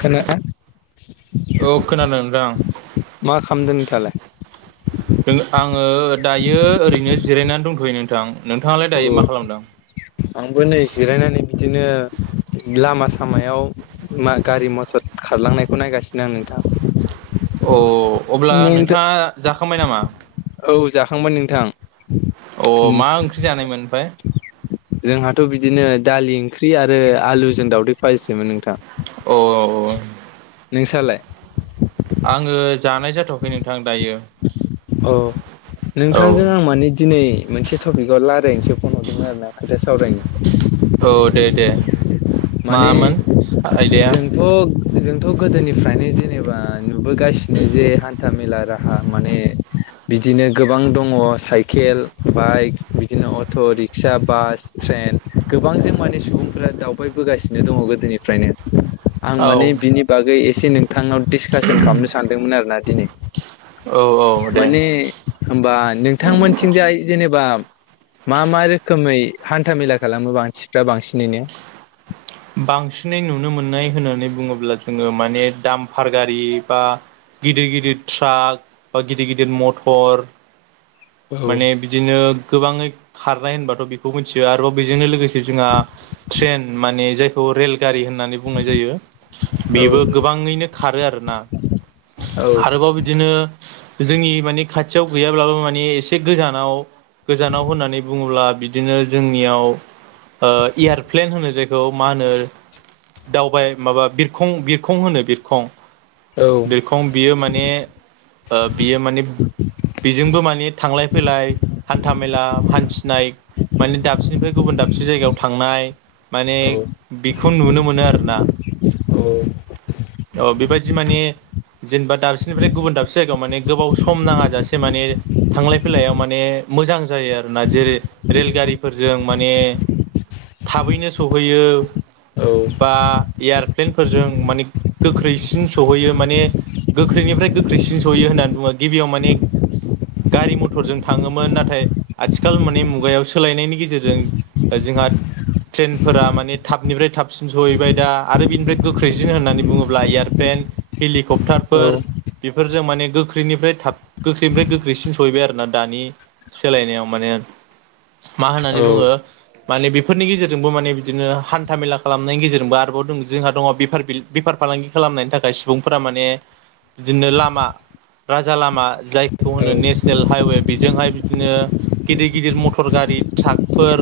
खोनादों औ खोनादों नोंथां मा खालामदों नोंथाङा? आङो दायो ओरैनो जिरायनानै दंथ'यो नों थां। नोंथाङालाय औ दायो मा खालामदों? आंबो नै जिरायनानै बिदिनो लामा सामायाव मा गारि-मथर खारलांनायखौ नायगासिनो दं नोंथां। औ अब्ला नोंथां नोंथाङा जाखांबाय नामा? औ जाखांबाय नोंथां। अ मा ओंख्रि जानायमोन ओमफ्राय जोंहाथ' बिदिनो दालि ओंख्रि आरो आलुजों दावदै फाजिसोमोन नोंथां। औ औ नोंस्रालाय? आङो जानाय जाथ'वाखै नोंथां दायो औ औ नोंथांजों आं माने दिनै मोनसे टपिकआव रायज्लायनोसो फन हरदों आरो ना खोथा सावरायनो। औ दे दे माने मामोन आयदाया जोंथ' जोंथ' गोदोनिफ्रायनो जेनेबा नुबोगासिनो जे हान्था- मेला राहा माने बिदिनो गोबां दङ- साइकेल, बाइक बिदिनो अट' रिक्सा, बास, ट्रेन गोबांजों माने सुबुंफोरा दाउ बायबोगासिनो दङ गोदोनिफ्रायनो आं औ माने बिनि बागै ए से नोंथांनाव डिसकासन खालामनो सानदोंमोन आरोना दिनै। औ औ दे माने होमबा नोंथांमोनथिंजाय जेनेबा मा मा रोखोमै हान्थामेला खालामो बांसिफ्रा बांसिनैनो? बांसिनै नुनो मोननाय होननानै बुंङोब्ला जोङो माने दामफार गारि बा गिदिर गिदिर ट्राक बा गिदिर गिदिर मथर माने औ बिदिनो गोबाङै खारनाय होनबाथ' बिखौ मिथियो आरोबाव बेजोंनो लोगोसे जोंहा ट्रेन माने जायखौ रेल गारि होननानै बुंनाय जायो औ बेबो गोबाङैनो खारो आरोना औ आरोबाव बिदिनो जोंनि माने खाथियाव गैयाब्लाबो माने एसे गोजानाव गोजानाव होननानै बुंङोब्ला बिदिनो जोंनियाव ओ एयारप्लेन होनो जायखौ मा होनो दावबाय माबा बिरखं-बिरखं होनो बिरखं‌ बिरखं बियो माने ओ बियो माने बिजोंबो माने थांलाय फैलाय हान्था मेला हान्थिनाय माने दाबसेनिफ्राय गुबुन दाबसे जायगायाव थांनाय माने औ बिखौ नुनो मोनो आरो ना, औ औ बिबायाददि माने जेनेबा दाबसेनिफ्राय गुबुन दाबसे जायगायाव माने गोबाव सम नाङाजासे माने थांलाय फैलायाव माने मोजां जायो आरोना जेरै रेलगारिफोरजों माने थाबैनो सहैयो औ। बा एयारप्लेनफोरजों माने गोख्रैसिन सहैयो माने गोख्रैनिफ्राय गोख्रैसिन सहयो होननानै बुंङो गिबियाव माने गारि मथरजों थांङोमोन नाथाय आथिखाल माने मुगायाव सोलायनायनि गेजेरजों जोंहा ट्रेनफोरा माने थाबनिफ्राय थाबसिन सहैबाय दा आरो बिनिफ्राय गोख्रैसिन होननानै बुङोब्ला एयारप्लेन, हेलिकप् टार औ औ फोर बि फोरजों माने गोख्रैनिफ्राय थाब गोख्रैनिफ्राय गोख्रैसिन सहैबाय आरो ना दानि सोलायनायाव माने [inaudible] मा होननानै बुङो माने बेफोरनि गेजेरजोंबो माने बिदिनो हान्था मेला खालामनायनि गेजेरजोंबो आरोबाव दं जोंहा दङ बिफार बिल बिफार फालांगि खालामनायनि थाखाय सुबुंफोरा माने बिदिनो लामा राजा लामा जायखौ होनो नेसनेल हाइवे बेजोंहाय बिदिनो गिदिर गिदिर मटर गा रि ट्राखफोर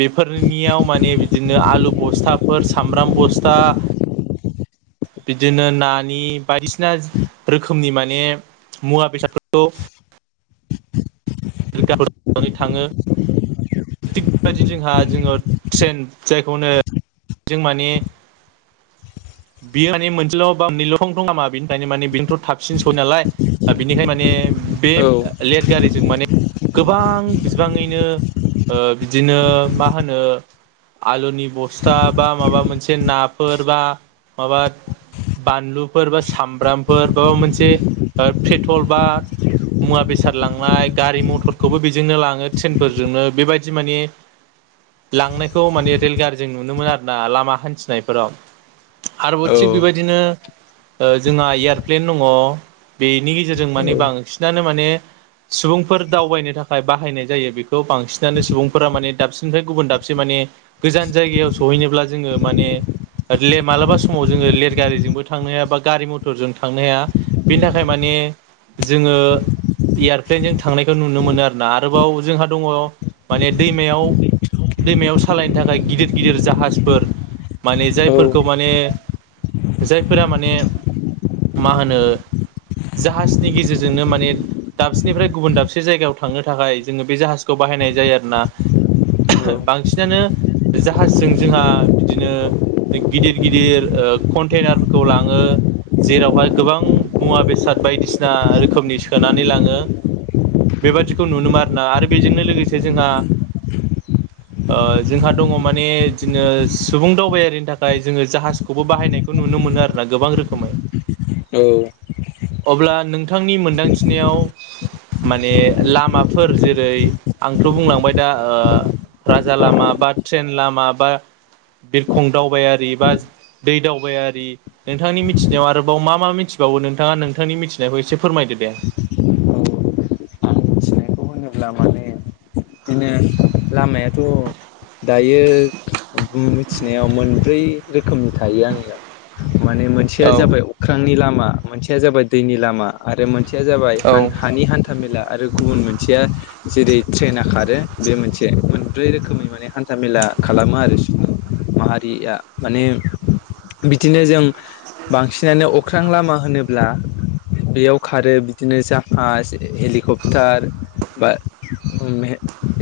बिफोरनियाव माने बिदिनो आल लु बस्थाफोर, सामब्राम बस्था बिदिनो नानि बायदिसिना रोखोमनि माने मुआ बेसादफोरखौ [unintelligible] थाङो। थिग बेबायदि जोंहा जोङो ट्रेन जायखौनो जों माने [inaudible] बियो माने मोनसेल' बा मोननैल'खंथं नामा बिनिखनो माने बिनोथ' थाबसिन सय नालाय बिनिखायनो माने बे लेर गारिजों माने गोबां बिबाङैनो ओ बिदिनो मा होनो आलुनि बस्था बा माबा मोनसे नाफोर बा माबा बानलुफोर बा सामब्रामफोर बाबा मोनसे पेटल बा मुवा बेसाद लांनाय गारि मथरखौबो बिजोंनो लाङो ट्रेनफोरजोंनो बेबायदि माने लांनायखौ माने रेलगारि जों नुनो मोनो आरोना लामा हान्थिनायफोराव आरोबाव औ थिग बेबायदिनो ओ जोंहा एयारप्लेन दङ बेनि गेजेरजों आं माने बांसिनानो माने सुबुंफोर दावबायनो थाखाय बाहायनाय जायो बेखौ बांसिनानो सुबुंफोरा माने दाबसेनिफ्राय गुबुन दाबसे माने ने गोजान जायगायाव सहैनोब्ला जोङो माने ले मालाबा समाव जोङो लेर गारिजोंबो थांनो हाया बा गारि मथरजों थांनो हाया बेनि थाखाय माने- जोङो एयारप्लेनजों थांनायखौ नुनो मोनो आरो ना आरोबाव जोंहा दङ माने दैमायाव दैमायाव सालायनो थाखाय गिदिर गिदिर जाहाजफोर माने जायफोरखौ माने- जायफोरा माने मा होनो जाहाजनि गेजेरजोंनो माने दाबसेनिफ्राय गुबुन दाबसे जायगायाव थांनो थाखाय जोङो बे जाहाजखौ बा बाहायनाय जायो आरोना बांसिनानो- जाहाजजों जोंहा बिदिनो गिदिर गिदिर कन्टेनारफोरखौ लाङो जेरावहाय गोबां मुवा बेसाद बायदिसिना रोखोमनि सोनानै लाङो बेबादिखौ नुनो मोना आरोना आरो बेजोंनो लोगोसे ओ जोंहा जोंहा दङ माने जोङो सुबुं दावबायारिनि थाखाय जोङो जाहाजखौबो बाहायनायखौ नुनो मोनो आरोना गोबां रोखोमै औ अब्ला नोंथांनि मोनदांथिनायाव माने लामाफोर जेरै आंथ' बुंलांबाय दा राजा लामा बाट ट्रेन लामाबा बिरखं दावबायारि बा दै दावबायारि नोंथांनि मिथिनायाव आरोबाव मा मा मिथि थबावो नोंथाङा नोंथांनि मिथिनायखौ एसे फोरमायदो दे। आं होनोब्ला माने लामायाथ' दायो ओम मिथिनायाव मोनब्रै रोखोमनि थायो आंनियाव माने मोनसेया औ जाबाय अख्रांनि लामा मोनसेया जाबाय दैनि लामा आरो मोन मोनसेया जाबाय औ हानि हान्थाामेला आरो गुबुन मोनसेया जेरै ट्रेना खारो बे मोनसे एसे मोनब्रै रोखोमै माने हान्था मेला खालामो आरो सुबुं माहारिया माने बिदिनो जों बांसिनानो अख्रां लामा होनोब्ला बेयाव खारो बिदिनो जाहाज हेलिकप्टार बा ओम मे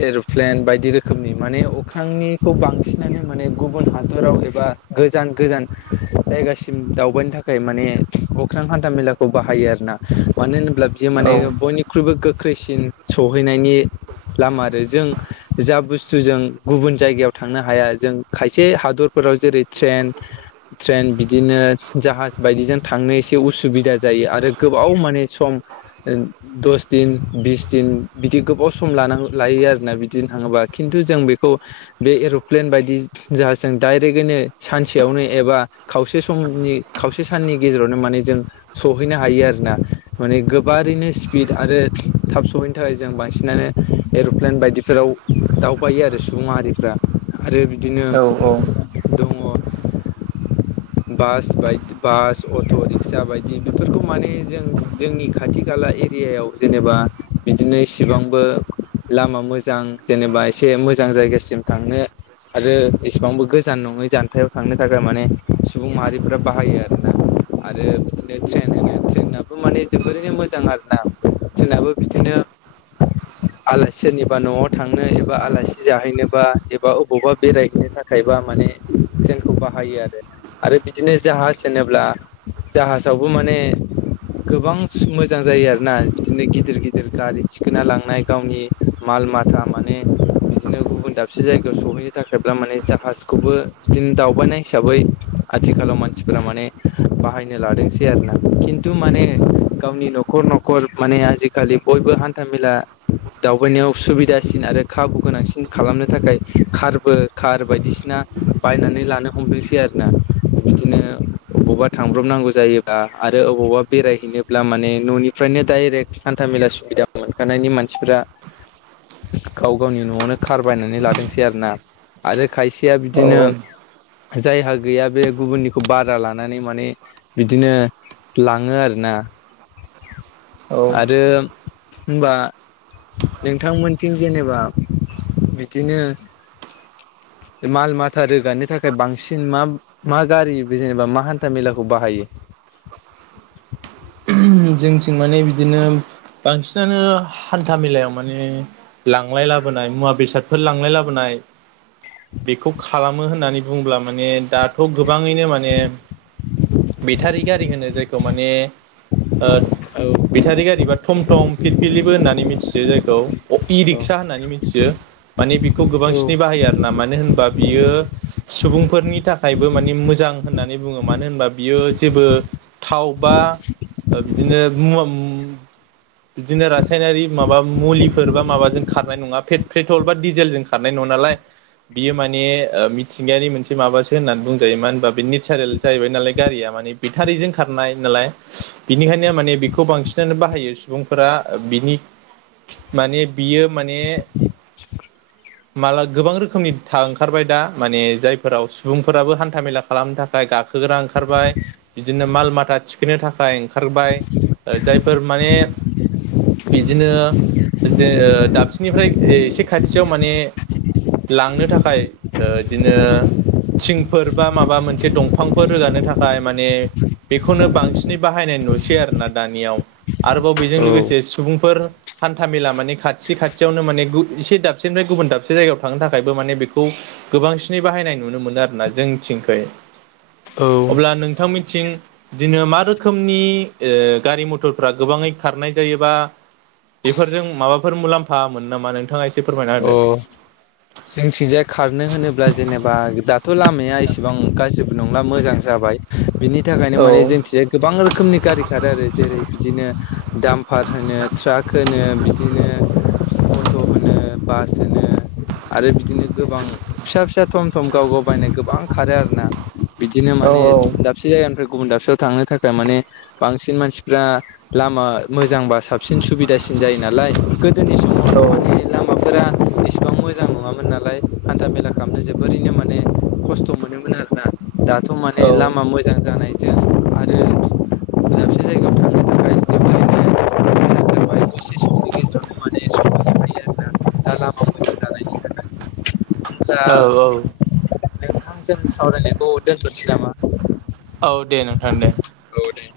एर प्लेन बायदि रोखोमनि माने अख्रांनिखौ बांसिनानो माने गुबुन हादराव एबा गोजान गोजान जायगासिम दावबायनो थाखाय माने अख्रां हान्था मेलाखौ बाहायो आरोना मानो होन अब्ला बियो औ माने बयनिख्रुइबो गोख्रैसिन सहैनायनि लामा आरो जों- जा बुस्थु जों गुबुन जायगायाव थांनो हाया जों खायसे हादरफोराव जेरै ट्रेन ट्रेन बिदिनो जाहाज बायदिजों थांनो एसे उसुबिदा जायो आरो गोबाव माने सम दस दिन बिस दिन बिदि गोबाव सम लानांगौ लायो आरोना बि दिनो थाङोबा खिन्थु जों बेखौ बे एर'प्लेन बायदि जाह जों दडाइरेक्टैनो सानसेयाव नो एबा खावसे समनि खावसे साननि गेजेरावनो माने जों सौहैनो हायो आरोना- माने गोबारैनो स्पिड आरो थाब सहैनो थाखाय जों बांसिनानो एर'प्लेन बायदि फोराव दावबायो आरो सुबुंमाहारिफ्रा आरो बिदिनो औ दं अ बास बायदि बास अट' रिक्सा बायदि बेफोरखौ माने जों जोंनि खाथि खाला ए- एआइयाायाव जेनेबा बिदिनो इसेबांबो मोजां जेनेबा एसे मोजां जायगासिम थांनो आरो एसेबांबो गोजान नङै जानथायाव थांनो थाखाय माने सुबुं माहारिफोरा बाहायो आरोना आरो बिदिनो ट्रेन होनो ट्रेनाबो माने जोबोरैनो मोजां आरोना ट्रेनाबो बिदिनो आलासिनि एाबा न'आव थांनो एबा जोंखौ बाहायो आरो आरो बिदिनो जाहाज होनोब्ला जाहाजावबो माने- गोबां मोजां जायो आरोना बिदिनो गिदिर गिदिर गारि थिखोना लांनाय गावनि माल माथा माने- बिदिनो गुबुन दाबसे जायगायाव सहैनो थाखायब्ला माने जाहाजखौबो बिदिनो दावबायनाय हिसाबै आथिखालाव मानसिफोरा माने बाहायनो लादोंसै आरोना खिन्थु माने गावनि न'खर न' खर माने आजिखालि बयबो हान्थामेला दावबायनायाव सुबिदासिन आरो खाबु गोनांसिन खालामनो थाखाय खारबो खार बायदिसिना बायनानै लानो हमदोंसै आरोना। बिदिनो बबावबा थांब्रबनांगौ जायोबा आरो अबावबा बेरायहैनोब्ला माने न'निफ्रायन नो डाइरेक्ट हान्थामेला सुबिदा मोनखानायनि मानसिफ्रा गाव गावनि न'आवनो खार बायनानै लादोंसै आरो ना आरो खायसेया औ बिदिनो जायहा गैया बे गुबुननिखौ बादा लानानै माने बिदिनो लाङो आरोना। आरो औ होनबा नोंथांमोनथिं जेनेबा बिदिनो माल माथा रोगानो थाखाय बांसिन मा मा गारि जेनेबा मा हान्था मेलाखौ बाहायो? [inaudible] जोंथिं माने बिदिनो बांसिनानो हान्था मेलायाव माने लांलाय लाबोनाय मुवा बेसादफोर लांलाय लाबोनाय बेखौ खालामो होननानै बुंब्ला माने दाथ' गो बाङैनो माने बेटारि गारि होनो जायखौ माने ओद औ बेटारि गारिबा थम थम फिरफिलिबो होननानै मिथियो जायखौ। इ रिक्सा होननानै मिथियो माने बेखौ औ गोबांसिनै बाहायो आरो ना मानो होनबा बियो सुबुंफोरनि थाखायबो माने मोजां होननानै बुङो मानो होनबा बियो जेबो थाव बा ओ बिदिनो मुवा मु बिदिनो रासायनारि माबा मुलिफोर बा माबाजों खारनाय नङा पे-पेट्रल बा डिजेलजों खारनाय नङा। नालाय बियो माने ओ मिथिंगायारि मोनसे माबासो होननानै बुंजायो मानो होनबा बे नेसारेल जाहैबाय नालाय गारिया। माने बिथारिजों खारनाय नालाय बिनिखायनो माने बेखौ बांसिनानो बाहायो सुबुंफोरा बिनि माने बियो माने [inaudible] माला गोबां रोखोमनि था ओंखारबाय दा माने जायफोराव सुबुंफोराबो खोग्रा ओंखारबाय बिदिनो माल माथा थिखोनो थाखाय ओंख खारबाय जायफोर माने बिदिनो जे ओ दाबसेनिफ्राय एसे खाथियाव माने लांनो थाखाय ओ इदिनो थिंफोर बा माबा मोनसे दंफांफोर रोगानो थाखाय माने बेखौनो बांसिनै बाहाय बाहायनाय नुसै आरोना दानियाव आरोबाव बेजों लोगोसे सुबुंफोर हान्था मेला माने खाथि खाथियावनो माने एसे दाबसेनिफ्राय गुबुन दाबसे जायगायाव थांनो थाखायबो माने बेखौ गोबांसिनै बाहायनाय नुनो मोनो आरोना जोंथिंखै। औ अब्ला नोंथांमोनथिं दिनै मा रोख खोमनि ओ गारि मथरफ्रा गोबाङै खारनाय जायोबा बेफोरजों माबाफोर मुलाम्फा मोनो नामा नोंथाङा एसे फोरमायना अ जोंथिंजाय खारनो होनोब्ला जेनेबा दा थ' लामाया इसेबां गाज्रिबो नंला मोजां जाबाय बिनि बेनि थाखायनो माने होदो। जोंथिया गोबां रोखोमनि गारि खारो आरो जेरै बिदिनो दाम पार होनो ट्राक होनो बिदिनो अट' होनो। बास होनो आरो बिदिनो गोबां फिसा फिसा थम थम गाव गाव बायनाय गोबां खारो आरो ना बिदिनो औ माने दाबसे जायगानिफ्राय गुबुन दाबसेयाव थांनो थाखाय माने बांसिन मानसिफ्रा लामा मोजां बास साबसिन सुबिदासिन जायो नालाय गोदोनि औ समावथ' माने लामाफोरा मोजां नङामोन नालाय हान्था मेला खालामनो जोबोरैनो माने खस्थ' मोनोमोन आरोना। दाथ' माने लामा औ मोजां जानाय जों आरो दाबसे जायगायाव थांनो थाखाय जोबोरैनो [inaudible] दसे समनि गेजेरावनो माने सम बारनो हायो आरोना। दा लामा मोजां जानायनि थाखाय। औ औ। नोंथां जों सावरायनायखौ दोनथ'नोसै नामा? औ दे नोंथां दे। औ दे